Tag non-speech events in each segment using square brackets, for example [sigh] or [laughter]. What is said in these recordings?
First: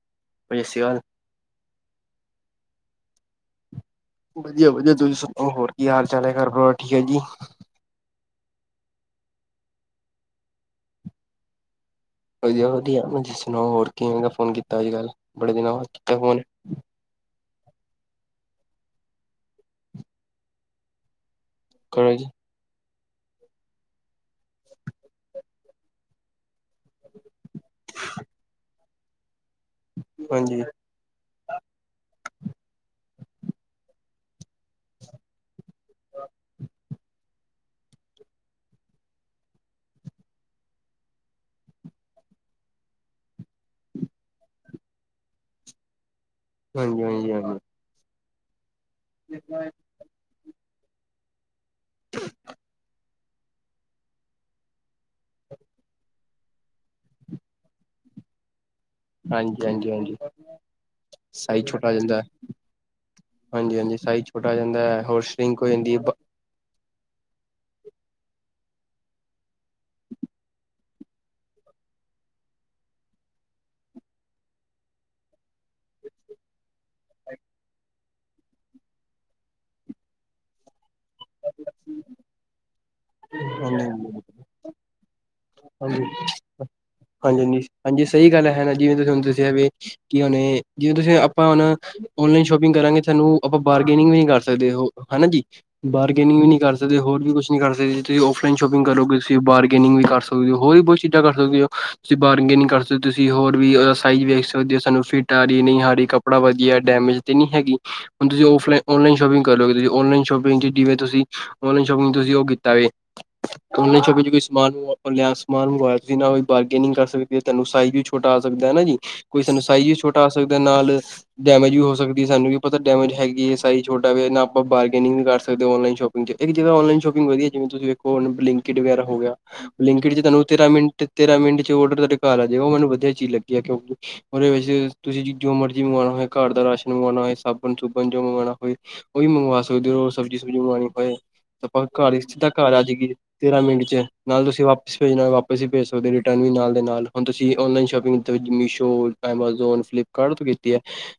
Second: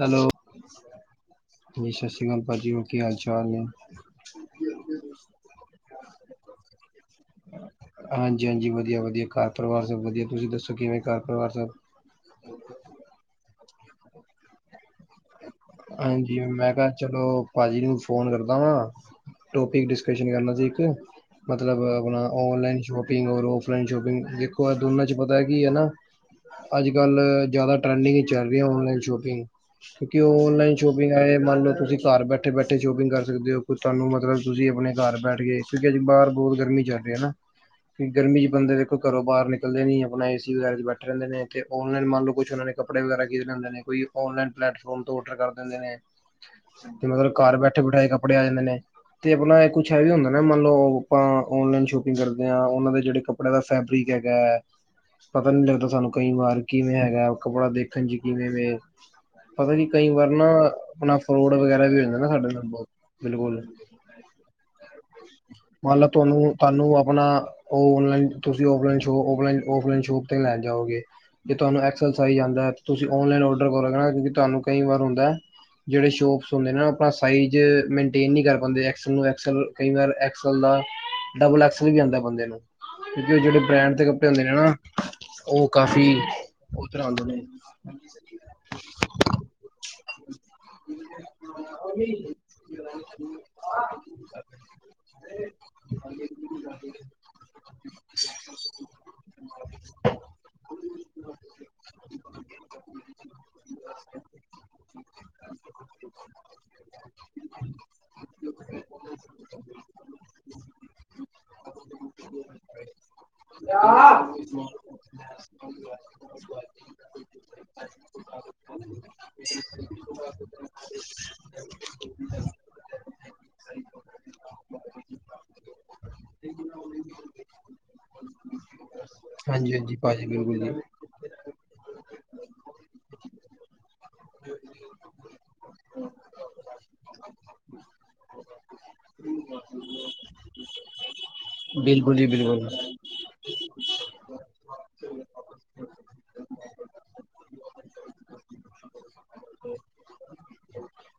Hello ਭਾਜੀ ਸਤਿ ਸ਼੍ਰੀ ਅਕਾਲ ਜੀ ਸਤਿ ਸ਼੍ਰੀ ਅਕਾਲ ਭਾਜੀ ਹੋ ਕੀ ਹਾਲ ਚਾਲ ਨੇ? ਵਧੀਆ ਵਧੀਆ ਤੁਸੀਂ ਸੁਣਾਓ ਹੋਰ ਕੀ ਹਾਲ ਚਾਲ ਹੈ ਘਰ ਪਰਿਵਾਰ ਠੀਕ ਹੈ ਜੀ? ਹਾਂਜੀ ਹਾਂਜੀ ਵਧੀਆ ਵਧੀਆ ਘਰ ਪਰਿਵਾਰ ਸਭ ਵਧੀਆ ਤੁਸੀਂ ਦੱਸੋ ਕਿਵੇਂ ਘਰ ਪਰਿਵਾਰ ਸਭ? ਵਧੀਆ ਵਧੀਆ ਤੁਸੀਂ ਸੁਣਾਓ ਹੋਰ ਕਿਵੇਂ ਦਾ ਫੋਨ ਕੀਤਾ ਅੱਜ ਕੱਲ੍ਹ? ਬੜੇ ਦਿਨਾਂ ਬਾਅਦ ਕੀਤਾ ਹਾਂਜੀ ਫੋਨ। ਮੈਂ ਕਿਹਾ ਚਲੋ ਭਾਜੀ ਨੂੰ ਫੋਨ ਕਰਦਾ ਵਾ ਟੋਪਿਕ ਡਿਸਕ ਕਰਨਾ ਸੀ ਇੱਕ। ਮਤਲਬ ਕਰੋ ਜੀ ਆਪਣਾ ਔਨਲਾਈਨ ਸ਼ੋਪ। [inaudible] ਔਫਲਾਈਨ ਸ਼ੋਪਿੰਗ ਦੇਖੋ ਦੋਨਾਂ 'ਚ ਪਤਾ ਹੈ ਕਿ ਹੈ ਕਿ ਹੈ ਨਾ। ਅੱਜ ਕੱਲ੍ਹ ਜ਼ਿਆਦਾ ਟਰੈਂਡਿੰਗ ਚੱਲ ਰਹੀ ਹੈ। ਔਨਲਾਈਨ ਸ਼ੋਪਿੰਗ ਕਿਉਂਕਿ ਉਹ ਹਾਂਜੀ ਔਨਲਾਈਨ ਸ਼ੋਪਿੰਗ ਹੈ ਮੰਨ ਲਓ ਤੁਸੀਂ ਘਰ ਬੈਠੇ। ਬੈਠੇ ਬੈਠੇ ਸ਼ੋਪਿੰਗ ਕਰ ਸਕਦੇ ਹੋ। ਤੁਹਾਨੂੰ ਮਤਲਬ ਤੁਸੀਂ ਆਪਣੇ ਘਰ ਬੈਠ ਕੇ ਕਿਉਂਕਿ ਅੱਜ ਬਾਹਰ ਬਹੁਤ ਗਰਮੀ ਚੱਲ ਰਹੀ ਹੈ। ਨਾ! ਕਿ ਗਰਮੀ ਚ ਬੰਦੇ ਦੇਖੋ ਘਰੋਂ ਬਾਹਰ ਨਿਕਲਦੇ ਨੀ ਆਪਣਾ ਏ ਸੀ ਵਗੈਰਾ ਚ ਬੈਠ ਰਹਿੰਦੇ ਨੇ, ਤੇ ਔਨਲਾਈਨ ਮੰਨ ਲਓ ਕੁੱਛ ਉਹਨਾਂ ਨੇ। ਕੱਪੜੇ ਵਗੈਰਾ ਖਰੀਦ ਲੈਂਦੇ ਨੇ ਕੋਈ ਆਨਲਾਈਨ। ਪਲੈਟਫੋਮ ਤੋਂ ਆਡਰ ਕਰ ਦਿੰਦੇ ਨੇ ਹਾਂਜੀ ਹਾਂਜੀ ਤੇ ਹਾਂਜੀ ਮਤਲਬ ਘਰ ਬੈਠੇ ਬੈਠਾਏ ਕੱਪੜੇ ਆ ਜਾਂਦੇ ਨੇ। ਤੇ ਆਪਣਾ ਕੁਛ ਇਹ ਵੀ ਹੁੰਦਾ ਨਾ ਮੰਨ ਲਓ ਆਪਾਂ ਆਨਲਾਈਨ ਸ਼ੋਪਿੰਗ ਕਰਦੇ ਹਾਂ। ਉਹਨਾਂ ਦੇ ਜਿਹੜੇ ਕੱਪੜੇ, ਕੱਪੜੇ ਦਾ ਫੈਬਰਿਕ ਹੈਗਾ ਹੈ। ਪਤਾ ਨਹੀਂ ਲੱਗਦਾ ਸਾਨੂੰ ਕਈ ਵਾਰ ਕਿਵੇਂ ਹੈਗਾ ਕੱਪੜਾ ਦੇਖਣ ਚ ਕਿਵੇਂ ਵੇ। ਹਾਂਜੀ ਪਤਾ ਜੀ ਹਾਂਜੀ ਕਈ ਹਾਂਜੀ ਵਾਰ ਨਾ ਆਪਣਾ ਫਰੋਡ ਸਾਈਜ਼ ਵਗੈਰਾ ਛੋਟਾ ਆ ਵੀ ਹੋ ਜਾਂਦਾ ਨਾ ਸਾਡੇ ਨਾਲ ਬਹੁਤ ਬਿਲਕੁਲ। ਕੋਈ ਛੋਟਾ ਹੋ ਜਾਂਦਾ ਹੈ ਹੋਰ ਸ਼ਰਿੰਕ ਹੋ ਜਾਂਦੀ ਮੰਨ ਹੈ। ਲਓ ਤੁਹਾਨੂੰ ਤੁਹਾਨੂੰ ਆਪਣਾ ਆਨਲਾਈਨ ਤੁਸੀਂ ਆਫਲਾਈਨ ਸ਼ੋਪ ਆਫਲਾਈਨ ਸ਼ੋਪ ਤੇ ਲੈਣ ਜਾਓਗੇ। ਤੁਹਾਨੂੰ ਐਕਸਲ ਸਾਈਜ਼ ਆਉਂਦਾ ਤੁਸੀਂ ਆਨਲਾਈਨ ਆਡਰ ਕਰੋਗੇ ਤੁਹਾਨੂੰ ਕਈ ਵਾਰ ਹੁੰਦਾ। ਜਿਹੜੇ ਸ਼ੋਪਸ ਹੁੰਦੇ ਆਪਣਾ ਸ ਮੇਨਟੇਨ ਨਹੀਂ ਕਰ ਪਾਦੇ। ਡਬਲ ਐਕਸਲ ਵੀ ਆਉਂਦਾ ਬੰਦੇ ਨੂੰ ਕਿਉਂਕਿ ਉਹ ਜਿਹੜੇ ਹਾਂਜੀ ਬ੍ਰੈਂਡ ਦੇ ਕੱਪੜੇ ਹੁੰਦੇ ਨੇ ਨਾ। ਉਹ ਹਾਂਜੀ ਕਾਫੀ ਉਧਰ ਆਂਦੇ ਹਾਂਜੀ ਨੇ ਹਾਂਜੀ ਹਾਂਜੀ ਸਹੀ ਗੱਲ ਹੈ ਨਾ। ਜਿਵੇਂ ਤੁਸੀਂ ਤੁਾਨੂੰ ਦੱਸਿਆ ਕਿ ਹ ਜਿਵੇਂ ਤੁਸੀਂ ਆਪਾਂ ਹੁਣ ਓਨਲਾਈਨ ਸ਼ੋਪਿੰਗ ਕਰਾਂਗੇ ਤੁਾਨੂੰ ਆਪਾਂ। ਬਨਿੰਗ ਵੀ ਨ ਕਰ ਸਕਦੇ ਹੋ ਹਨਾ ਜੀ ਬਾਰਗੇਨਿੰਗ ਵੀ ਨਹੀਂ ਕਰ ਸਕਦੇ, ਹੋਰ ਵੀ ਕੁਛ ਨੀ ਕਰ ਸਕਦੇ ਤੁਸੀਂ ਆਫਲਾਈਨ ਸ਼ੋਪਿੰਗ। ਕਰੋਗੇ ਤੁਸੀਂ ਬਾਰਗੇਨਿੰਗ ਵੀ ਕਰ ਸਕਦੇ, ਹੋਰ ਵੀ ਬਹੁਤ ਚੀਜ਼ਾਂ ਕਰ ਸਕਦੇ ਹੋ ਤੁਸੀਂ ਬਾਰਗੇਨਿੰਗ ਕਰ ਸਕਦੇ ਹੋ ਤੁਸੀਂ ਹੋਰ, ਫ੍ਰੀ ਸਾਈਜ਼ ਵੇਖ ਸਕਦੇ ਕਿ ਸਾਨੂੰ ਫਿਟ ਆ ਰਹੀ ਨਹੀਂ ਕੱਪੜਾ ਵਧੀਆ ਡੈਮੇਜ ਤੇ ਨ ਨਹੀਂ ਹੈਗੀ ਹੁਣ ਤੁਸੀਂ। ਫ ਔਨਲਾਈਨ ਸ਼ੋਪਿੰਗ ਕਰ ਲਓਗੇ ਤੁਸੀਂ ਔਨਲਾਈਨ ਸ਼ੋਪਿੰਗ ਜਵੇਂ ਤੁਸੀਂ ਔਨਲਾਈਨ ਸ਼ੋਪਿੰਗ ਤੁਸੀਂ ਉਹ ਕੀਤਾ ਹੋਵੇ। ਛਪੇ ਕੋਈ ਸਮਾਨ ਲਿਆ ਸਮਾਨ ਮੰਗਵਾਇਆ ਤੁਸੀਂ ਨਾ ਕੋਈ ਬਾਰਗੇਨਿੰਗ ਕਰ ਸਕਦੇ ਹੋ ਤੁੈਨੂੰ ਸਾਈਜ, ਛੋਟਾ ਆ ਸਕਦਾ ਹਨਾ ਜੀ ਕੋਈ ਸਾਨੂੰ ਸਾਈਜ਼ ਵੀ ਛੋਟਾ ਆ ਸਕਦਾ ਨਾਲ ਡੈਮੇਜ ਵੀ ਹੋ ਸਕਦੀ। ਸਾਨੂੰ ਕੀ ਪਤਾ ਡੈਮਜ? ਹੈਗੀ ਹੈਏ ਸ ਛੋਟਾ ਵੀ ਆਪਾਂ ਬਾਰਗੇਨਿੰ ਵੀ ਕਰਦੇ ਆਨਈਨ ਸ਼ੋਪਿੰਗ ਚ ਇੱਕ ਜਗ੍ਹ ਆਨਲਾਈਨ ਸ਼ੋਪਿੰਗ ਵਧੀਆ ਜਿਵੇਂ ਤੁਸੀਂ ਵੇਖੋ, ਬਲਿੰਕਟ ਵਗੈਰਾ ਹੋ ਗਿਆ ਹਾਂਜੀ ਹਾਂਜੀ ਬਲਿੰਕਟ ਚ ਭਾਜੀ ਤੁਹਾਨੂੰ ਬਿਲਕੁਲ ਤੇਰਾ ਜੀ ਮਿੰਟ ਤੇਾਂ ਮਿੰਟ ਚ ਡਰ ਘਰ ਆ ਜੇਗਾ ਮੈਨੂੰ ਵਧੀਆ ਚੀਜ਼ ਲੱਗੀ ਹੈ, ਕਿਉਂਕਿ ਉਹਦੇ ਵਿੱਚ ਤੁਸੀਂ ਜੋ ਮਰਜ਼ੀ ਮੰਗਵਾਉਣਾ ਹੋਏ ਘਰ ਦਾ ਰਾਸ਼ਨ ਮੰਗਵਾਉਣਾ ਹੋਏ, ਸਾਬਣ ਬਣ ਜੋ ਮੰਗਵਾਉਣਾ ਹੋਏ ਉਹਓ ਵੀ ਮੰਗਵਾ ਸਕਦੇ ਹੋ ਸਬਜ਼ੀ- ਸੁਬਜ਼ੀ ਮੰਗਵਾਉਣੀ ਹੋਏ ਆਪਾਂ ਬਿਲਕੁਲ ਘਰ ਜੀ ਸਿੱਧਾ ਬਿਲਕੁਲ ਘਰ ਆ ਜਾਏਗੀ ਤੇਰਾਂ ਮਿੰਟ ਚ ਨਾਲ ਤੁਸੀਂ, ਵਾਪਿਸ ਭੇਜਣਾ ਵਾਪਿਸ ਹੀੇ ਸਕਦੇ ਹੋ ਰਿਟਰਨ ਵੀ ਨਾਲ ਹੁਣ ਤੁਸੀਂ online shop Meesho, Amazon, Flipkart ਤੋਂ ਕੀਤੀ ਹੈ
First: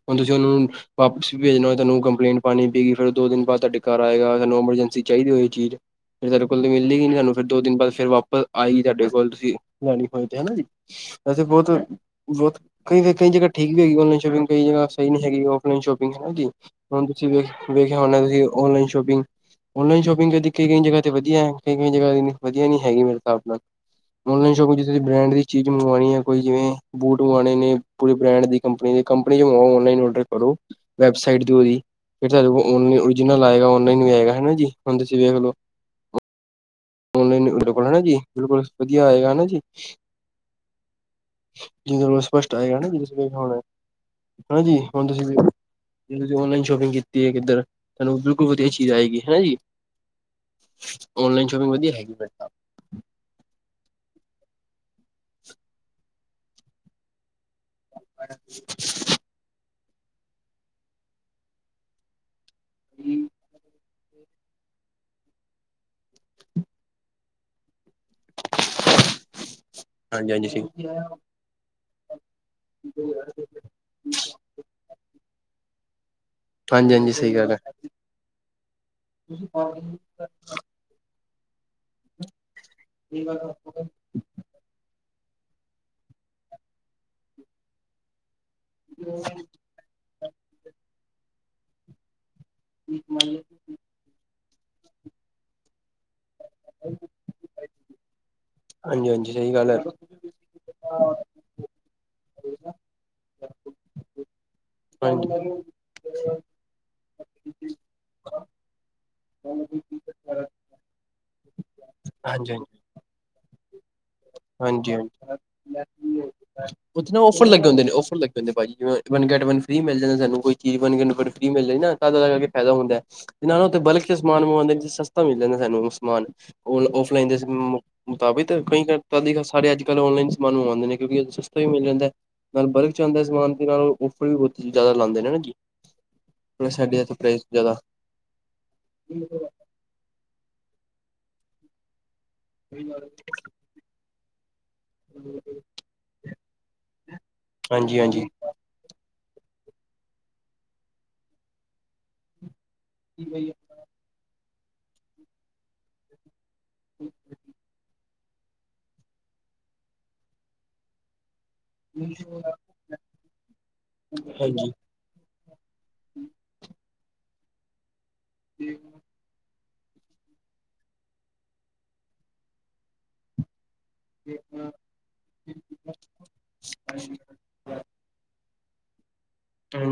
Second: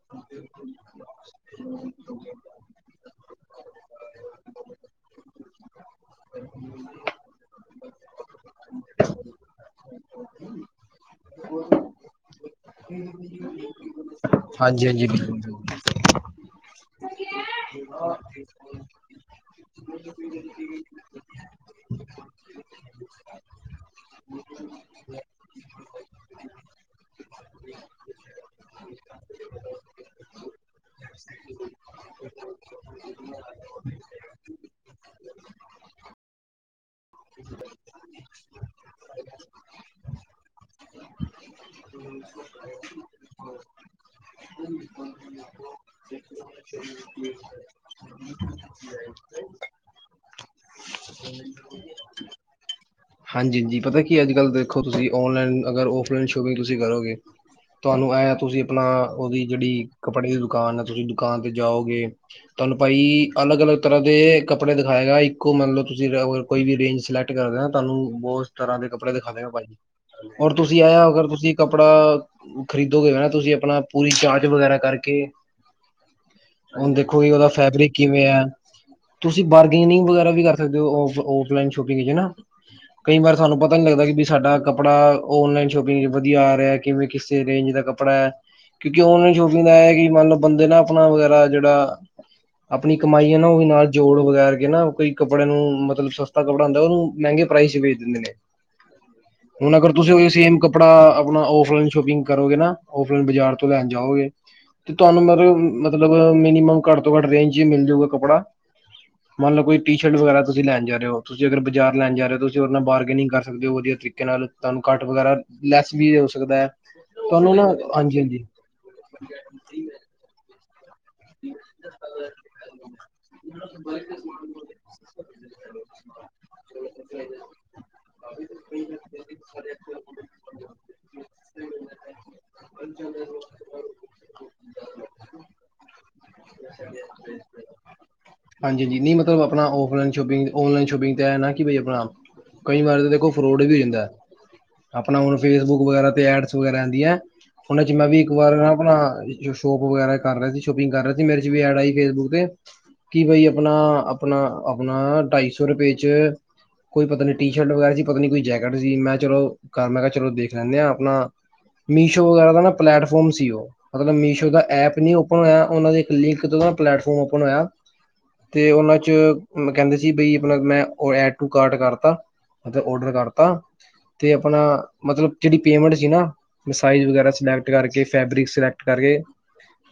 ਹੁਣ ਤੁਸੀਂ ਉਹਨੂੰ ਵਾਪਿਸ ਵੀ ਭੇਜਣਾ ਹੋਵੇ, ਕੰਪਲੇਂਟ ਪਾਉਣੀ ਪਈਗੀ ਫਿਰ ਦੋ ਦਿਨ ਬਾਅਦ ਤੁਹਾਡੇ ਘਰ ਆਏਗਾ ਸਾਨੂੰ ਐਮਰਜੈਂਸੀ ਚਾਹੀਦੀ ਹੋ ਇਹ ਚੀਜ਼। ਫਿਰਰਡੇਲ ਮਿਲਦੀ ਨ ਨਹੀਂੀਾਨੂੰ ਫਿਰ ਦੋ ਦਿਨ ਬਾ ਫਿਰ ਵਾ [inaudible] ਆਈ ਤੁਹਾਡੇ ਕੋਲ ਤੁਸੀਂ ਲੈਣੀ ਹੋਣੀ ਤੇ ਹੈਾ ਜੀ। ਵੈਸੇ ਬਹੁਤ ਬਹੁਤ ਕਈ ਕਈ ਜਗ੍ਹਾ ਠੀਕ ਹੈਗੀ ਔਨਲਾਈਨ ਸ਼ੋਪਿੰਗ ਕਈ ਜਗ੍ਹਾ ਹਾਂਜੀ ਹਾਂਜੀ ਸਹੀ ਨਹੀਂ ਹੈਗੀ ਬਿਲਕੁਲ ਔਫਲਾਈਨ ਸ਼ੋਪਿੰਗ ਨਾ ਹਾਂਜੀ ਹੁਣ ਤੁਸੀਂ ਵਖ ਵੇਖਿਆ ਹੋਣਾ ਤੁਸੀਂ ਔਨਲਾਈਨ ਸ਼ੋਪਿੰਗ? ਔਨਲਾਈਨ ਸ਼ੋਪਿੰਗ ਕਰਦੀ ਕਈ ਕਈ ਜਗ੍ਹਾ ਤੇ ਵਧੀਆ ਕਈ ਕਈ ਜਗ੍ਹਾ ਵਧੀਆ ਨਹੀਂ ਹੈਗੀ ਮੇਰੇ। ਆਨਲਾਈਨ ਸ਼ਾਪ ਤੇ ਜੇ ਤੁਸੀਂ ਬ੍ਰੈਂਡ ਦੀ ਚੀਜ਼ ਮੰਗਵਾਉਣੀ ਹੈ। ਕੋਈ ਜਿਵੇਂ ਬੂਟ ਮੰਗਵਾਉਣੇ ਨੇ ਪੂਰੇ ਬ੍ਰਾਂਡ ਦੀ ਕੰਪਨੀ ਕੰਪਨੀ ਵਿਚ ਆਨਲਾਈਨ ਆਰਡਰ ਕਰੋ। ਫਿਰ ਓਰੀਜਨਲ ਆਏਗਾ ਆਲਾਈਨ ਵੀ ਆਏਗਾਾ ਜੀ ਹੁਣ ਤੁਸੀਂ ਵੇਖ ਲੋ। ਚਤ ਆਨਲਾਨ ਕੋਲ ਹੈਾ ਜੀ ਬਿਲਕੁਲ ਵਧੀਆ ਹੋਏਗਾ ਹਨਾ ਜੀ। ਜਿਹਦੇ ਕੋਲ ਸਪਸ਼ਟ ਆਏਗਾ ਨਾ ਜ ਹ [inaudible] ਹਾਂਜੀੀ ਹੁਣਦੇ ਸੀ ਵੀ। ਔਨਲਾਈਨ ਸ਼ੋਪਿੰਗ ਕੀਤੀ ਹੈ ਕਿੱਧਰ ਤੁਹਾਨੂੰ ਬਿਲਕੁਲ ਵਧੀਆ ਚੀਜ਼ ਆਏਗੀ ਹਨਾ ਜੀ। [unintelligible] [inaudible] ਹਾਂਜੀ -ਹਾਂਜੀ ਪਤਾ ਕੀ ਅੱਜ ਕੱਲ ਦੇਖੋ ਤੁਸੀਂ ਆਨਲਾਈਨ ਅਗਰ ਆਫਲਾਈਨ ਸ਼ੋਪਿੰਗ ਤੁਸੀਂ ਕਰੋਗੇ? ਤੁਹਾਨੂੰ ਐਂ ਆ ਨਾਲ ਤੁਸੀਂ ਆਪਣਾ ਉਹਦੀ ਜਿਹੜੀ, ਕੱਪੜੇ ਦੀ ਦੁਕਾਨ ਹੈ ਤੁਸੀਂ ਦੁਕਾਨ ਤੇ ਜਾਓਗੇ ਤੁਹਾਨੂੰ ਭਾਈ ਅਲੱਗ- ਅਲੱਗ ਤਰ੍ਹਾਂ ਦੇ ਕੱਪੜੇ ਦਿਖਾਏਗਾ ਇੱਕੋ ਮਤਲਬ ਤੁਸੀਂ ਕੋਈ ਵੀ ਰੇਂਜ ਸਿਲੈਕਟ ਕਰਦੇ ਤੁਹਾਨੂੰ। ਬਹੁਤ ਤਰ੍ਹਾਂ ਦੇ ਕੱਪੜੇ ਦਿਖਾ ਦੇ ਹੋ ਭਾਈ ਹਾਂਜੀ ਜ ਹਾਂਜੀ ਔਰ ਸਹੀ ਤੁਸੀਂ ਆਇਆ ਅਗਰ ਤੁਸੀਂ ਕੱਪੜਾ, ਖਰੀਦੋਗੇ ਨਾ ਤੁਸੀਂ ਆਪਣਾ ਪੂਰੀ ਚਾਰਜ ਵਗੈਰਾ ਕਰਕੇ, ਹੁਣ ਹਾਂਜੀ ਹਾਂਜੀ ਦੇਖੋ ਜੀ, ਸਹੀ ਔਦਾ ਗੱਲ ਹੈ ਫੈਬਰਿਕ ਕਿਵੇਂ ਐ? ਤੁਸੀਂ ਬਾਰਗੇਨਿੰਗ ਵਗੈਰਾ ਵੀ ਕਰ ਸਕਦੇ ਔ ਔਫ ਔਫ ਲਾਇਨ ਸ਼ੋਪਿੰਗ ਚ ਹਨਾ। ਕਈ ਵਾਰ ਥੁਹਾਨੂੰ ਪਤਾ ਨੀ ਲੱਗਦਾ ਬਈ ਸਾਡਾ ਕੱਪੜਾ ਔਨਲਾਈਨ ਸ਼ੋਪਿੰਗ ਚ ਵਧੀਆ ਆ ਰਿਐ, ਕਿਵੇਂ ਕਿਸੇ ਰੇਂਜ ਦਾ ਕੱਪੜਾ ਐ‌। ਕਿਉਂਕਿ, ਔਨਲਾਈਨ ਸ਼ੋਪਿੰਗ ਦਾ ਐਹੈ ਕਿ ਮਾਨ ਲੋ ਬੰਦੇ ਦਾ ਅਪਣਾ ਵਗੈਰਾ ਜੇੜਾ ਅਪਣੀ ਕਮਾਈ ਹੈ ਨਾ ਓਹ ਵੀ ਨਾਲ ਜੋੜ ਵਗੈਰ ਕੇ ਨਾ ਕੋਈ ਕੱਪੜੇ ਨੂੰ ਮਤਲਬ ਸਸਤਾ ਕੱਪੜਾ ਹੁੰਦੈ ਔਨੂੰ ਮੈੰਗੇ ਪ੍ਰਾਈਜ ਚ ਵੇਚ ਦਿੰਦੇ ਨੇ। ਹਾਂਜੀ ਹਾਂਜੀ ਸਹੀ ਗੱਲ ਹੁਣ, ਹੈ ਅਗਰ ਤੁਸੀਂ ਔਈਔ ਹਾਂਜੀ ਸੇਮ ਕੱਪੜਾ ਅਪਣਾ ਔਫਲਾਈਨ ਸ਼ੋਪਿੰਗ ਕਰੋਗੇ ਨਾ ਔਫਲਾਈਨ ਬਜ਼ਾਰ ਤੋਂ ਲੈਣ ਜਾਓਗੇ, ਤੇ ਤੁਹਾਨੂੰ ਮਤਲਬ ਹਾਂਜੀ ਮਤਲਬ ਮਿਨੀਮਮ ਘੱਟ ਤੋਂ ਘੱਟ ਰੇਂਜ ਚ ਹੀ ਮਿਲ ਜੂਗਾ ਕੱਪੜਾ। ਮੰਨਲੋ ਕੋਈ ਟੀ-ਸ਼ਰਟ ਵਗੈਰਾ ਤੁਸੀਂ ਲੈਣ ਜਾ ਰੇ ਔ, ਤੁਸੀਂ ਅਗਰ ਬਜ਼ਾਰ ਲੈਣ ਜਾ ਰਹੇ ਹਾਂਜੀ ਤੁਸੀਂ ਔਦੇ ਨਾਲ ਬਾਰਗੇਨਿੰਗ ਕਰ ਸਕਦੇ ਹੋ ਵਧੀਆ ਤਰੀਕ ਕੇ ਨਾਲ ਤੁਹਾਨੁ ਹਾਂਜੀ ਕੱਟ ਵਗੈਰਾ ਲੈਸ ਵੀ ਹੋ ਸਕਦੈ, ਉੱਥੇ ਔਫਰ ਤੁਹਾਨੂੰ ਨਾ ਲੱਗੇ ਹੁੰਦੇ ਨੇ ਔਫਰ ਹਾਂਜੀ ਲੱਗੇ ਹਾਂਜੀ। ਹੁੰਦੇ ਭਾਜੀ ਵਨ ਗੈਟ ਵਨ ਫਰੀ ਮਿਲ ਜਾਂਦਾ ਸਾਨੂੰ ਕੋਈ। ਵਣ ਗੈਣ ਵਣ ਫਰੀ ਮਿਲ ਰੀ ਨਾ ਤਦ ਜਾ ਕਰਕੇ ਫੈਦਾ ਹੁੰਦੈ, ਤੇ ਨਾਲ ਔਥੇ ਬਲਕ ਕੇ ਸਮਾਨ ਮੰਗਵਾਂਦੇ ਜੇ ਸਸਤਾ ਮਿਲ ਜਾਂਦੈ ਸਾਨੂੰ। ਹੁਣ ਸਮਾਨ ਹੁਣ, ਔਫਲਾਈਨ ਦੇ ਮੁ-ਮੁਤਾਬਿਤ ਕਈ ਕਰ ਕਦੀ ਕਾ ਸਾਰੇ ਅੱਜ-ਕੱਲ੍ਹ ਔਨਲਾਈਨ ਸਮਾਨ ਮੰਗਵਾਦੇ ਨੇ ਕਿਉਂਕਿ ਔਦੋ ਚ ਸਸਤਾ ਵੀ ਮਿਲ ਜਾਂਦੈ, ਨਾਲ ਬਲਕ 'ਚ ਆੰਦੈ ਸਮਾਨ, ਤੇ ਨਾਲ ਔ ਥੋੜੀ ਬੌਤੀ ਜੈਦਾ ਲਾੰਦੇ ਨੇ ਨਾ ਜੀ। ਥੋੜਾ ਸਾਡੇ ਇੱਥੇ ਪ੍ਰਾਈਸ ਜ਼ਿਆਦਾ ਹਾਂਜੀ ਹਾਂਜੀ, ਨੀ ਮਤਲਬ ਅਪਣਾ ਔਫਲਾਈਨ ਸ਼ੋਪਿੰਗ ਔਨਲਾਈਨ ਸ਼ੋਪਿੰਗ ਤੇ ਐਨਾ ਕਿ ਬਈ ਅਪਣਾ ਕਈ ਵਾਰ ਤ ਦੇਖੋ ਫਰੋਡ ਵੀ ਹੋ ਜਾਂਦੈ। ਆਪਣਾ ਹੁਣ ਫੇਸਬੁਕ ਵਗੈਰਾ ਤੇ ਐਡਸ ਵਗੈਰਾ ਆਂਦੀਐਂ, ਓਨਾਂ ਚ ਹਾਂਜੀ ਮੈਂ ਵੀ ਹਾਂਜੀ ਇੱਕ ਵਾਰ ਨਾ ਅਪਣਾ ਜੋ ਸ਼ੋਪ ਵਗੈਰਾ ਕਰ ਰਿਆ ਸੀ, ਸ਼ੋਪਿੰਗ ਕਰ ਰੇਆ ਸੀ, ਮੇਰੇ ਚ ਵੀ ਐਡ ਆਈ ਫੇਸਬੁੱਕ ਤੇ। ਕਿ ਬਈ ਅਪਣਾ ਅਪਣਾ ਅਪਣਾ ਨਾ ਢਾਈ ਸੌ ਰੁਪੇ ਚ ਕੋਈ ਪਤਾ ਨੀ ਟੀ ਸ਼ਰਟ ਵਗੈਰਾ ਸੀ ਪਤਾ ਨੀ ਕੋਈ ਜੈਕਟ ਸੀ, ਮੈਂ ਚਲੋ ਕਰ ਮੈਂ ਕਿਆ ਚਲੋ ਦੇਖ ਲੈਂਣੇ ਆਂ ਅਪਣਾ ਮੀਸ਼ੋ ਵਗੈਰਾ ਦਾ ਨਾ ਪਲੈਟਫੋਮ ਸੀ ਓਹ, ਮਤਲਬ ਮੀਸ਼ੋ ਦਾ ਹਾਂਜੀ ਐਪ ਨੀ ਔ ਪਣ ਔਨਾਂ ਦੇ ਇੱਕ ਲਿੰਕ ਤੋਂ ਪਲੈਟਫਾਰਮ ਔਪਨ ਹੋਯਾ, ਤੇ ਔਨਾਂ ਚ ਉਨ ਬ ਕੈੰਦੇ ਸੀ ਬਈ ਪਲਗ ਮੈਂ ਐਡ ਟੂ ਕਾਟ ਕਰਤਾ, ਮਤਲਬ ਔਡਰ ਕਰਤਾ ਤੇ ਅਪਣਾ ਮਤਲਬ ਜੇੜੀ ਪੇਮੈਂਟ ਸੀ ਨਾ ਮਿਸਾਈਜ਼ ਵਗੈਰਾ ਸਿਲੈਕਟ ਕਰਕੇ ਫੈਬਰਿਕ ਸਲੈਕ ਕਰਕੇ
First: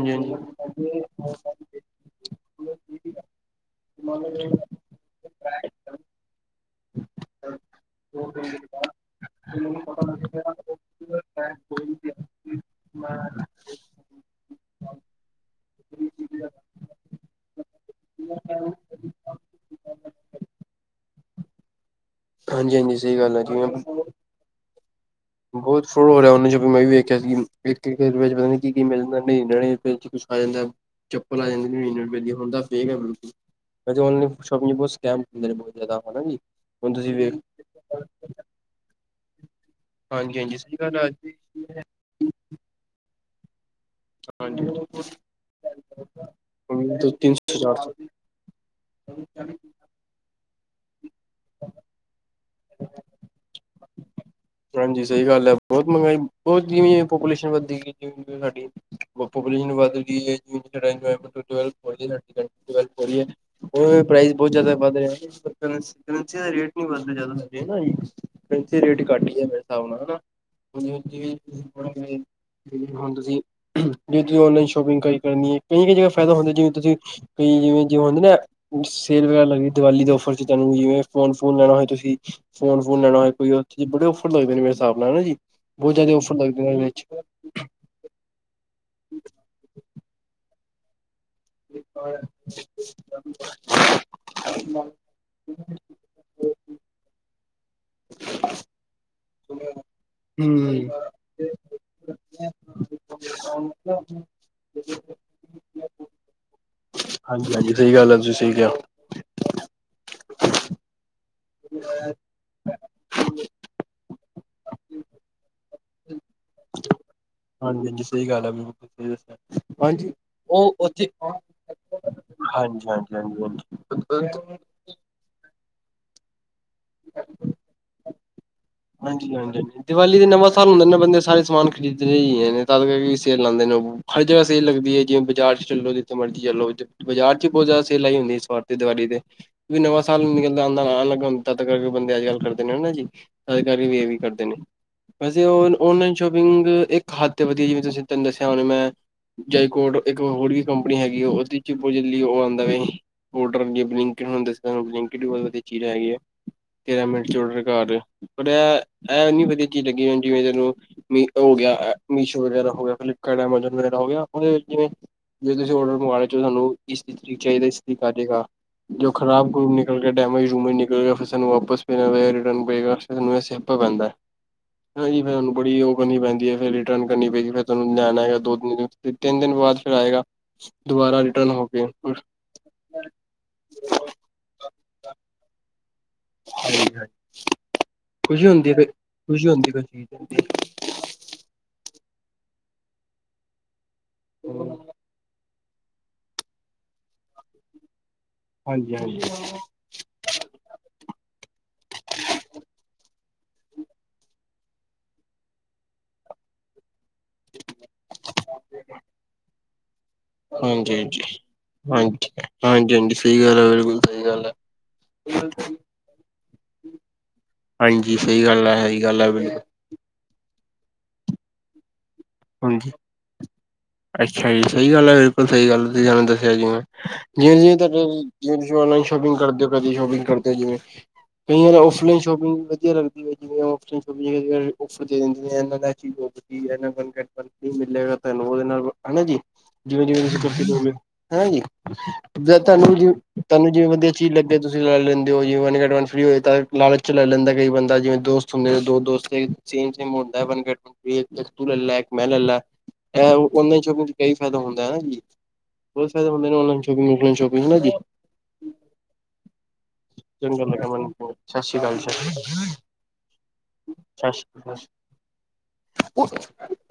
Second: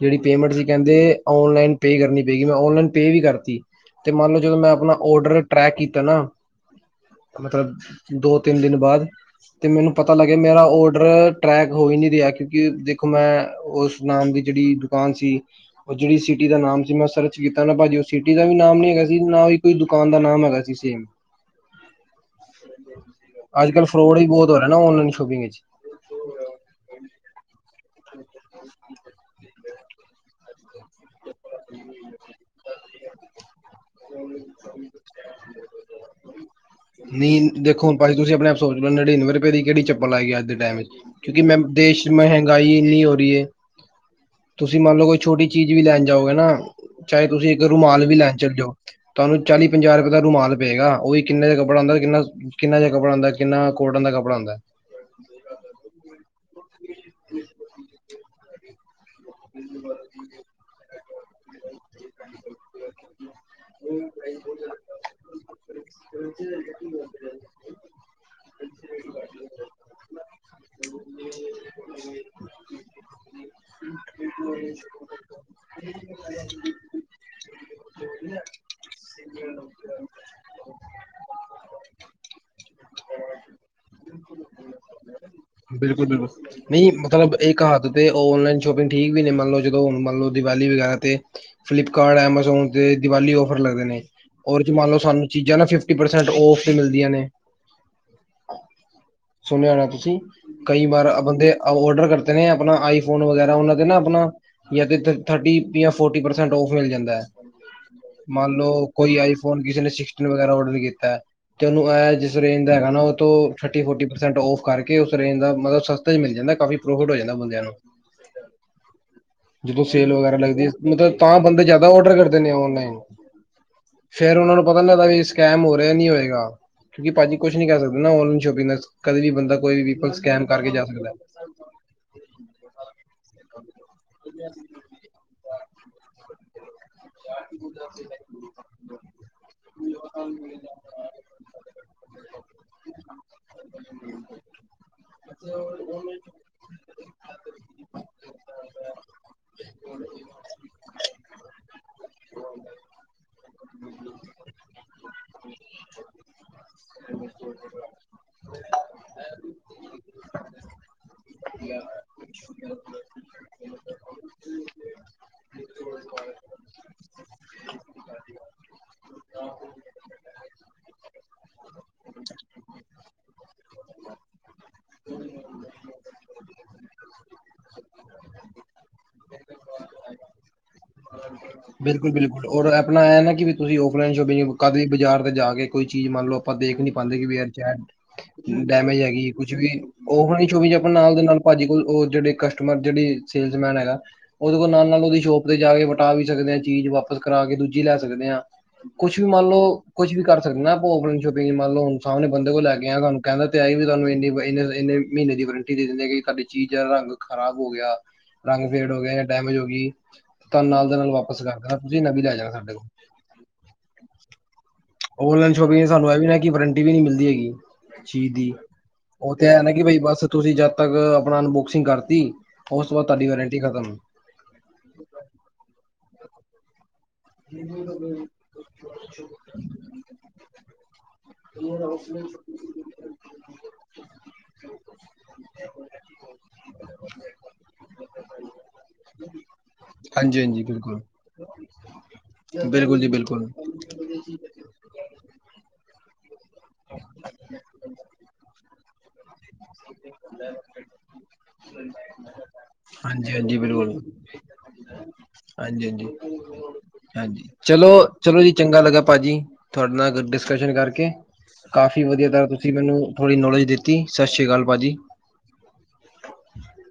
ਜੇੜੀ ਪੇਮੈਂਟ ਸੀ ਕੈੰਦੇ ਔਨਲਾਈਨ ਹਾਂਜੀ ਪੇ ਕਰਨੀ ਪਏਗੀ, ਮੈਂ ਔਨਲਾਈਨ ਪੇਅ ਵੀ ਕਰਤੀ। ਤੇ ਮੰਨ ਲੋ ਜਦੋਂ ਮੈਂ ਅਪਣਾ ਓਡਰ ਟ੍ਰੈਕ ਕੀਤਾ ਨਾ ਮਤਲਬ ਦੋ ਤਿੰਨ ਦਿਨ ਬਾਅਦ। ਤੇ ਮੈਨੂੰ ਪਤਾ ਲੱਗਿਆ ਮੇਰਾ ਓਡਰ ਟਰੈਕ ਹੋ ਹੀ ਨੀ ਰਿਆ, ਕਿਉਂਕਿ ਦੇਖੋ ਮੈਂ ਓਸ ਨਾਮ ਦੀ ਜੇੜੀ ਡੁ ਕਾਨ ਸੀ ਔ ਜੇੜੀ ਸਿਟੀ ਦਾ ਨਾਮ ਸੀ ਮੈਂ ਸਰਚ ਕੀਤਾ ਨਾ ਭਾਜੀ ਔ ਸਿਟੀ ਦਾ ਵੀ ਨਾਮ ਨੀ ਹੈਗਾ ਸੀ ਨਾ ਹੀ ਕੋਈ ਦੁ ਦੁਕਾਨ ਦਾ ਨਾਮ ਹੈਗਾ ਸੀ ਸੇਮ ਹਾਂਜੀ ਸਹੀ ਗੱਲ ਹੈ ਅੱਜ-ਕਲ ਫਰੋਡ ਈ ਬੌਤ ਹੋ ਰੇ ਹੈਨਾ ਔਨਲਾਈਨ ਸੋ਼ ਬੌਤ ਫਰੋ ਹੋ ਰਿਆ ਉਨੇ ਚੋਂ ਵੀ ਮੈਂ ਵੀ ਵੇਖਿਆ ਸੀ ਵੇਖ ਕੇ ਵੇਚ ਪਤਾ ਕੀ ਕੀ ਮਿਲਂਦੈ ਨੀਨੜੇ ਫੇਰ ਚ ਕੁਛ ਆ ਜਾਂਦੈ, ਚੱਪਲ ਆ ਜਾਂਦੀ ਨਨੀਵੇ ਪੇਦੀ ਹੁੰਦਾ ਫੇਕ ਐ, ਬਿਲਕੁ ਐਦੇ ਵਲਣੇ ਬੌ ਸਕੈਮ ਹੁੰਦੇ ਨੇ ਬੌਤ ਜੈਦਾ, ਹੈਨਾਜੀ। ਨੀ ਦੇਖੋ ਹੁਣ ਪਾਜੀ ਤੁਸੀਂ ਅਪਣੇਂ ਆਪ ਸੋਚ ਲੋ ਨੜਿਨਵੇਂ ਰਪੇ ਦੀ ਕੇੜੀ ਚੱਪਲ ਆਏ ਗੀ ਅੱਜ ਦੇ ਹਾਂਜੀ-ਹਾਂਜੀ ਸਹੀ ਟੈਮ ਚ? ਗੱਲ ਹੈ ਕਿਉਂਕਿ, ਮੈਂ ਦੇਸ਼ ਚ ਮਹਿੰਗਾਈ ਇਨੀ ਹੋ ਰੀ ਏ‌। ਹਾਂਜੀ ਤੁਸੀਂ ਮੰਨ ਲੋ ਕੋਈ ਛੋਟੀ ਚੀਜ਼ ਵੀ ਲੈਣ ਜਾਓਗੇ ਨਾ, ਹੁਣ ਚਾਹੇ ਤਿੰਨ ਤੁਸੀਂ ਸੌ ਇੱਕ ਚਾਰ ਰੁਮਾਲ ਵੀ ਸੌ ਲੈਣ ਚਲੇ ਜੋ ਤੁਵਾਨੂੰ ਚਾਲੀ ਪੰਜਾਹ ਰੁਪਏ ਦਾ ਰੂਮਾਲ ਪਏਗਾ, ਓਹੀ ਕਿੰਨੇ ਦਾ ਕੱਪੜ ਆੰਦੈ ਕਿੰਨਾ ਕਿੰਨਾ ਜਾ ਕਪੜਾ ਆੰਦਾ ਕਿੰਨਾ ਕੋ ਹਾਂਜੀ, ਸਹੀ ਗੱਲ ਐ, ਬੋਤ ਮਹਿੰਗਾਈ ਬੋਤ ਜਿਵੇਂ ਪੋਪੂਲੇਸ਼ਨ ਵੱਧਧੀ ਗਈ ਜਿਵੇਂ ਸਾਡੀ ਪੋਪਲੇਸ਼ਨ ਵੱਧ ਰੀ ਏ ਸਾਡੀ ਕੰਟਰੀ ਡੱਵੈਲਪ ਹੋ ਰੀ ਐ। ਓਹ ਪ੍ਰਾਈਸ ਬੌਤ ਜੈਦਾ ਵੱਧ ਰਿਐ। ਕਰੰ-ਕਰੰਸੀ ਦਾ ਰੇਟ ਨੀ ਵੱਧ ਰਿਆ ਜੈਦਾ ਹੇਨਾ ਈ ਕੰਸੀ ਰੇਟ ਘੱਟ ਗਿਐ ਮੇਰੇ ਸਾਬ ਨਾਲ, ਹੈਨਾ। ਹੁਣ, ਜਿਵੇਂ ਜਿਵੇਂ ਜਿਵੇਂ ਹੁਣ ਤੁਸੀਂ ਜਿਵੇ ਤੁਸੀ ਔਨਲਾਈਨ ਸ਼ੋਪਿੰਗ ਕਈ ਕਰਨੀ ਏ, ਕਈ ਕਈ ਜਗ੍ਹਾ ਫੈਦਾ ਹੁੰਦੈ ਜਿਵੇਂ ਤੁਸੀਂ ਕਈ ਜਿਵੇਂ ਜਿਂਵ ਹੁੰਦੇ ਨਾ ਸੇਲ ਵਗੈਰਾ ਲੱਗਦੀ ਦੀਵਾਲੀ ਦੇ ਔਫਰ ਚ ਤਾਨੂੰ ਜਿਵੇਂ ਫੋਨ ਫੁਨ ਲੈਣਾ ਹੋਏ ਤੁਸੀਂ। ਫੋਨ ਫੋਨ ਲੈਣਾ ਹੋ ਕੋਈ ਉੱਥੇ ਬੜੇ ਔਫਰ ਲਗਦੇ ਨੇ ਮੇਰੇਿਸਾਬ ਨਾਲ ਹਨਾ ਜੀ ਬਹੁਤ ਬਿਲਕੁਲ ਜ਼ਿਆਦਾ ਬਿਲਕੁਲ ਔਫਰ ਲੱਗਦੇ ਨੇ ਨਹੀਂ ਵਿੱਚ ਮਤਲਬ ਇੱਕ ਹੱਥ ਤੇ ਔਨਲਾਈਨ ਸ਼ੋਪਿੰਗ ਠੀਕ ਵੀ ਨੇ ਮੰਨਲਓ ਜਦੋਂ ਮੰਨਲ ਦੀਵਾਲੀ ਵਗੈਰਾ ਤੇ ਫਲਿਪਕਾਰਟ ਐਮਾਜ਼ੋਨ ਤੇ ਦੀਵਾਲੀ ਫਰ ਲੱਗਦੇ ਨੇ ਰ ਚ ਮੰਨ ਲੋ ਸਾਨੂੰ ਚੀਜ਼ਾਂ ਨਾ ਫਿਫਟੀ ਪਰਸੈਂਟ ਫ ਤੇ ਮਿਲਦੀਆਂ ਨੇ ਸੁਣਿਆ ਹੋਣਾ ਤੁਸੀਂ ਕਈ ਵਾਰ ਬੰਦੇ ਡਰ ਕਰਤੇ ਨੇ ਆਪਣਾ ਆਈਫੋਨ ਵਗੈਰਾ ਉਹ ਦੇ ਨਾ ਆਪਣਾਥਰਟੀ ਫੋਰ ਪਰਸੈਂਟ ਮਿਲ ਜਾਂਦਾ ਹੈ ਹਮ ਹਾਂਜੀ ਹਾਂਜੀ ਸਹੀ ਗੱਲ ਹੈ ਤੁਸੀਂ ਸਹੀ ਮੰਨ ਕਿਹਾ ਲਓ ਕੋਈ ਆਈ ਫ ਕਿਸੇ ਨੇ ਵਗੈਰਾ ਡਰ ਕੀਤਾ ਤੇ ਉਹਨੂੰ ਇਹ ਜਿਸ ਰੇਂਜ ਦਾ ਹੈਗਾ ਉਹ ਥਰਟੀ ਫੋ ਸੈਂਟ ਔਫ ਕਰਕੇ ਉਸ ਰੇਜ ਦਾ ਮਤਲਬ ਸਸਤਾ ਚ ਮਿਲ ਜਾਂਦਾ ਕਾਫੀ ਪ੍ਰੋਫਿਟ ਹੋ ਜਾਂਦਾ ਬੰਦਿਆਂ ਨੂੰ ਸਹੀ ਗੱਲ ਆ ਬਿਲਕੁਲ ਸਹੀ ਦੱਸਿਆ ਜਦੋਂ ਹਾਂਜੀ ਸੇਲ ਵਗੈਰਾ ਲੱਗਦੀ ਹੈ, ਉਹ ਉੱਥੇ ਮਤਲਬ ਤਾਂ ਬੰਦੇ ਜ਼ਿਆਦਾ ਔਡਰ ਕਰਦੇ ਨੇ ਹਾਂਜੀ ਔਨਲਾਈਨ ਹਾਂਜੀ ਹਾਂਜੀ ਫੇਰ ਉਹਨਾਂ ਹਾਂਜੀ ਨੂੰ ਪਤਾ ਨੀ ਲੱਗਦਾ ਸਕੈਮ ਹੋ ਰਿਹਾ ਨੀ ਹੋਏਗਾਉਕਿ ਭਾਜੀ ਕੁਛ ਨੀ ਕਰ ਸਕਦੇ ਨਾ ਔਨਲਾਈਨ ਸ਼ੋਪਿੰਗ ਦਾ ਕਦੇ ਵੀ ਹਾਂਜੀ ਬੰਦਾ ਹਾਂਜੀ ਹਾਂਜੀ ਕੋਈ ਵੀ ਦੀਵਾਲੀ ਦੇ ਸਕੈਮ ਨਵਾਂ ਸਾਲ ਕਰਕੇ ਹੁੰਦਾ ਜਾ ਨੇ ਸਕਦਾ ਬੰਦੇ ਸਾਰੇ ਸਮਾਨ ਖਰੀਦ ਰਹੇ ਹੀ ਹੈ ਤ ਸੇਲ ਲਉਂਦੇ ਨੇ ਉਹ ਹਰ ਜਗ੍ਹਾ ਸਹੀ ਲੱਗਦੀ ਐ ਜਿਵੇ ਬਾਜ਼ਾਰ ਚ ਚੱਲੋ ਜਿੱਥੇ ਮਰਜ਼ੀ ਚੱਲੋ। ਬਾਜ਼ਾਰ ਚ ਬਹੁਤ ਜ਼ਿਆਦਾ ਸੇਲ ਲਾਈ ਹੁੰਦੀ ਇਸ ਵਾਰ ਤੇ ਦੀਵਾਲੀ ਤੇ ਕਿਉਂਕਿ ਨਵਾਂ ਸਾਲ ਨਿਕਲਦਾ ਹੁੰਦਾ ਨਾ [unintelligible] [unintelligible] ਅੱਜ ਕੱਲ੍ਹ ਕਰਦੇ ਨੇ ਨਾ ਜੀ ਅੱਜ ਕੱਲ ਇਹ ਵੀ ਕਰਦੇ ਨੇ ਵੈਸੇ ਔਨਲਾਈਨ ਸ਼ੋਪਿੰਗ ਇੱਕ ਹੱਦ ਤੇ ਵਧੀਆ ਜਿਵੇਂ ਤੁਸੀਂ ਤੈਨੂੰ ਦੱਸਿਆ ਹੁਣ ਮੈਂ ਜੈਕੋਟ ਇੱਕ ਹੋਰ ਵੀ ਕੰਪਨੀ ਹੈਗੀ ਉਹਦੇ ਚ ਲਈ ਉਹ ਆਉਂਦਾ [unintelligible] ਵੀ ਬਹੁਤ ਵਧੀਆ ਚੀਜ਼ ਹੈਗੀ ਐ। ਤੇਰਾ [unintelligible] ਐ ਐ, ਓਨੀ ਵਧੀਆ ਚੀਜ਼ ਲੱਗੀ ਮੈਨੂੰ ਜਿਵੇਂ ਚੱਲੋ ਓ ਹੋ ਗਿਆ ਮੀਸ਼ੋ ਵਗੈਰਾ ਹੋ ਗਿਆ ਫਲਿੱਪਕਾਰਟ [unintelligible] ਜਿਵੇਂ ਤੁਸੀਂ ਆਰਡਰ ਮੰਗਾ ਲਿਆ [unintelligible] ਤੁਹਾਨੂੰ ਇਸ ਤਰੀਕ ਨੂੰ ਚਾਹੀਦਾ ਇਸ ਤਰੀਕ ਨੂੰ ਆਜੇਗਾ। ਜੋ ਖਰਾਬ ਖਰੂਬ ਨਿਕਲ ਗਿਆ ਡੈਮੇਜ ਡੂਮਜ। ਨਿਕਲ ਗਿਆ ਫਿਰ ਸਾਨੂੰ ਵਾਪਸ ਫਿਰ ਰਿਟਰਨ ਪੇਗਾ। [unintelligible] ਹਾਂਜੀ, ਫਿਰ ਉਹਨਾਂ ਨੂੰ ਬੜੀ ਉਹ ਕਰਨੀ ਪੈਂਦੀ ਐ ਫਿਰ ਰਿਟਰਨ ਕਰਨੀ ਪਏਗੀ ਫਿਰ ਤੁਹਾਨੂੰ ਲਿਆਣਾ ਹੈਗਾ ਦੋ ਤਿੰਨ ਦਿਨ [unintelligible] ਬਾਅਦ ਚ ਫਿਰ ਆਏਗਾ ਦੁਬਾਰਾ ਰਿਟਰਨ ਹੋ ਕੇ ਬਿਲਕੁਲ ਬਿਲਕੁਲ ਔਰ ਆਪਣਾ ਐ ਨਾ ਕਿ ਵੀ ਤੁਸੀਂ ਆਫਲਾਈਨ ਸ਼ੋਪਿੰਗ ਕਦ ਵੀ ਬਾਜ਼ਾਰ ਤੇ ਜਾ ਕੇ ਕੋਈ ਚੀਜ਼ ਮੰਨ ਲਓ ਆਪਾਂ ਦੇਖ ਨੀ ਹਾਂਜੀ ਹਾਂਜੀ ਪਾਂਦੇ ਵੀ ਐ ਚ ਐ ਖੁਸ਼ੀ ਹੁੰਦੀ ਹੈ ਡੈਮੇਜ ਹੈਗੀ ਖੁਸ਼ੀ ਕੁਛ ਵੀ ਹੁੰਦੀ ਕੋਈ ਉਹ ਚੀਜ਼ ਹੁਣੀ [unintelligible] ਆਪਾਂ ਨਾਲ ਦੇ ਨਾਲ ਭਾਜੀ ਕੋਲ ਜਿਹੜੇ ਕਸਟਮਰ ਜਿਹੜੀ ਸੇਲਸਮੈਨ ਹੈਗਾ ਉਹਦੇ ਕੋਲ ਨਾਲ ਨਾਲ ਉਹਦੀ ਸ਼ੋਪ ਤੇ ਜਾ ਕੇ ਕਰਾ ਵੀ ਸਕਦੇ ਹਾਂ ਚੀਜ਼ ਵਾਪਸ ਕਰਾ ਕੇ ਦੂਜੀ ਲੈਸ ਸਕਦੇ ਹਾਂ ਹਾਂਜੀ ਹਾਂਜੀ ਕੁਛ ਵੀ ਮੰਨ ਲਓ ਕੁਛ ਵੀ ਕਰ ਸਕਦੇ ਆ ਆਪਾਂ ਆਫਲਾਈਨ ਸ਼ੋਪਿੰਗ ਮੰਨ ਲਓ ਸਾਹਮਣੇ ਬੰਦੇ ਕੋਲ ਲੈ ਕੇ ਆਇਆ ਤੁਹਾਨੂੰ ਕਹਿੰਦਾ ਤੇ ਆਏ ਵੀ ਤੁਹਾਨੂੰ ਇੰਨੀ ਇੰਨੇ ਇੰਨੇ ਮਹੀਨੇ ਦੀ ਵਰੰਟੀ ਦੇ ਦਿੰਦੇ ਕਿ ਸਾਡੀ ਚੀਜ਼ ਦਾ ਰੰਗ ਖ਼ਰਾਬ ਹੋ ਗਿਆ ਰੰਗ ਫੇਡ ਹੋ ਗਿਆ ਜਾਂ ਡੈਮੇਜ ਹੋ ਗਈ। ਤੁਹਾਨੂੰ ਨਾਲ ਦੇ ਨਾਲ ਹਾਂਜੀ-ਹਾਂਜੀ, ਵਾਪਸ ਕਰ ਦੇਣਾ ਤੁਸੀਂ ਨਵੀਂ ਲੈ ਹਾਂਜੀ-ਹਾਂਜੀ, ਜਾਣਾ ਸਾਡੇ ਕੋਲ ਹਾਂਜੀ ਸਹੀ ਗੱਲ ਐ ਬਿਲਕੁਲ ਸਹੀ ਗੱਲ ਐ। ਆਨਲਾਈਨ ਸ਼ੋਪਿੰਗ ਸਾਨੂੰ ਇਹ ਵੀ ਆ ਨਾ ਵਾਰੰਟੀ ਵੀ ਨੀ ਮਿਲਦੀ ਹੈਗੀ ਕਿਸੇ ਹਾਂਜੀ ਚੀਜ਼ ਸਹੀ ਦੀ। ਗੱਲ ਹੈ ਸਹੀ ਗੱਲ ਉਹ ਤੇ ਹੈ ਬਿਲਕੁਲ ਨਾ ਕਿ ਬਈ ਬਸ ਤੁਸੀਂ ਜਦ ਤੱਕ ਆਪਣਾ ਅਨਬੋਕਸਿੰਗ ਕਰ ਹਾਂਜੀ, ਅੱਛਾ ਜੀ ਸਹੀ ਗੱਲ ਐ ਬਿਲਕੁਲ ਸਹੀ ਗੱਲ ਤੁਸੀਂ ਸਾਨੂੰ ਦੱਸਿਆ ਜਿਵੇਂ ਜਿਵੇਂ ਜਿਵੇਂ [unintelligible] ਆਨਲਾਈਨ ਸ਼ੋਪਿੰਗ ਕਰਦੇ ਓ ਕਦੀ ਸ਼ੋਪਿੰਗ ਕਰਦੇ ਓ ਜਿਵੇਂ ਕਈ ਵਾਰ ਔਫਲਾਈਨ ਸ਼ੋਪਿੰਗ ਵਧੀਆ ਲੱਗਦੀ ਐ ਜਿਵੇਂ ਔਫਲਾਈਨ ਸ਼ੋਪਿੰਗ ਕਈ ਵਾਰ ਔਫਰ ਦੇ ਦਿੰਦੀਆਂ [unintelligible] [unintelligible] ਮਿਲੇਗਾ ਤੈਨੂੰ ਉਹਦੇ ਨਾਲ ਹਨਾ ਜੀ ਜਿਵੇਂ ਹਾਂਜੀ ਹਾਂਜੀ ਜਿਵੇਂ ਬਿਲਕੁਲ [unintelligible] ਹਨਾ ਜੀ। ਜਦ ਤੁਹਾਨੂੰ ਬਿਲਕੁਲ ਜ ਜੀ ਬਿਲਕੁਲ ਤੁਹਾਨੂੰ ਜਿਵੇਂ ਵਧੀਆ ਚੀਜ਼ ਲੱਗਦੀ ਆ ਤੁਸੀਂ ਲੈਂ ਲੈਂਦੇ ਓ [unintelligible] ਲਾਲਚ ਚ ਲੈ ਲੈਂਦਾ ਕਈ ਬੰਦਾ ਜਿਵੇਂ ਦੋਸਤ ਹੁੰਦੇ ਨੇ ਦੋ ਦੋਸਤ ਸੇਮ ਸੇਮ ਹੁੰਦਾ ਵਨ ਗੈੱਟ [unintelligible] ਤੂੰ ਲੈ ਲੈ ਇੱਕ ਮੈਂ ਲੈ ਲੈ ਇਹ ਹਾਂਜੀ ਹਾਂਜੀ ਆਨਲਾਈਨ ਬਿਲਕੁਲ ਸ਼ੋਪਿੰਗ ਚ ਇਹੀ ਫਾਇਦਾ ਹੁੰਦਾ ਐ ਨਾ ਜੀ। ਹਾਂਜੀ ਬਹੁਤ ਹਾਂਜੀ ਫਾਇਦਾ ਹੁੰਦੇ ਨੇ ਔਨਲਾਈਨ ਸ਼ੋਪਿੰਗ ਔਫਲਾਈਨ ਹਾਂਜੀ ਸ਼ੋਪਿੰਗ ਹਨਾ ਚਲੋ ਜੀ ਚਲੋ ਜੀ ਚੰਗਾ ਲੱਗਾ ਭਾਜੀ ਤੁਹਾਡੇ ਨਾਲ [inaudible] ਕਾਫੀ ਸਤਿ ਵਧੀਆ ਤਰ੍ਹਾਂ ਤੁਸੀਂ ਮੈਨੂੰ ਥੋੜ੍ਹੀ ਨੌਲੇਜ ਦਿੱਤੀ ਸਤਿ ਸ਼੍ਰੀ ਅਕਾਲ ਭਾਜੀ। [inaudible]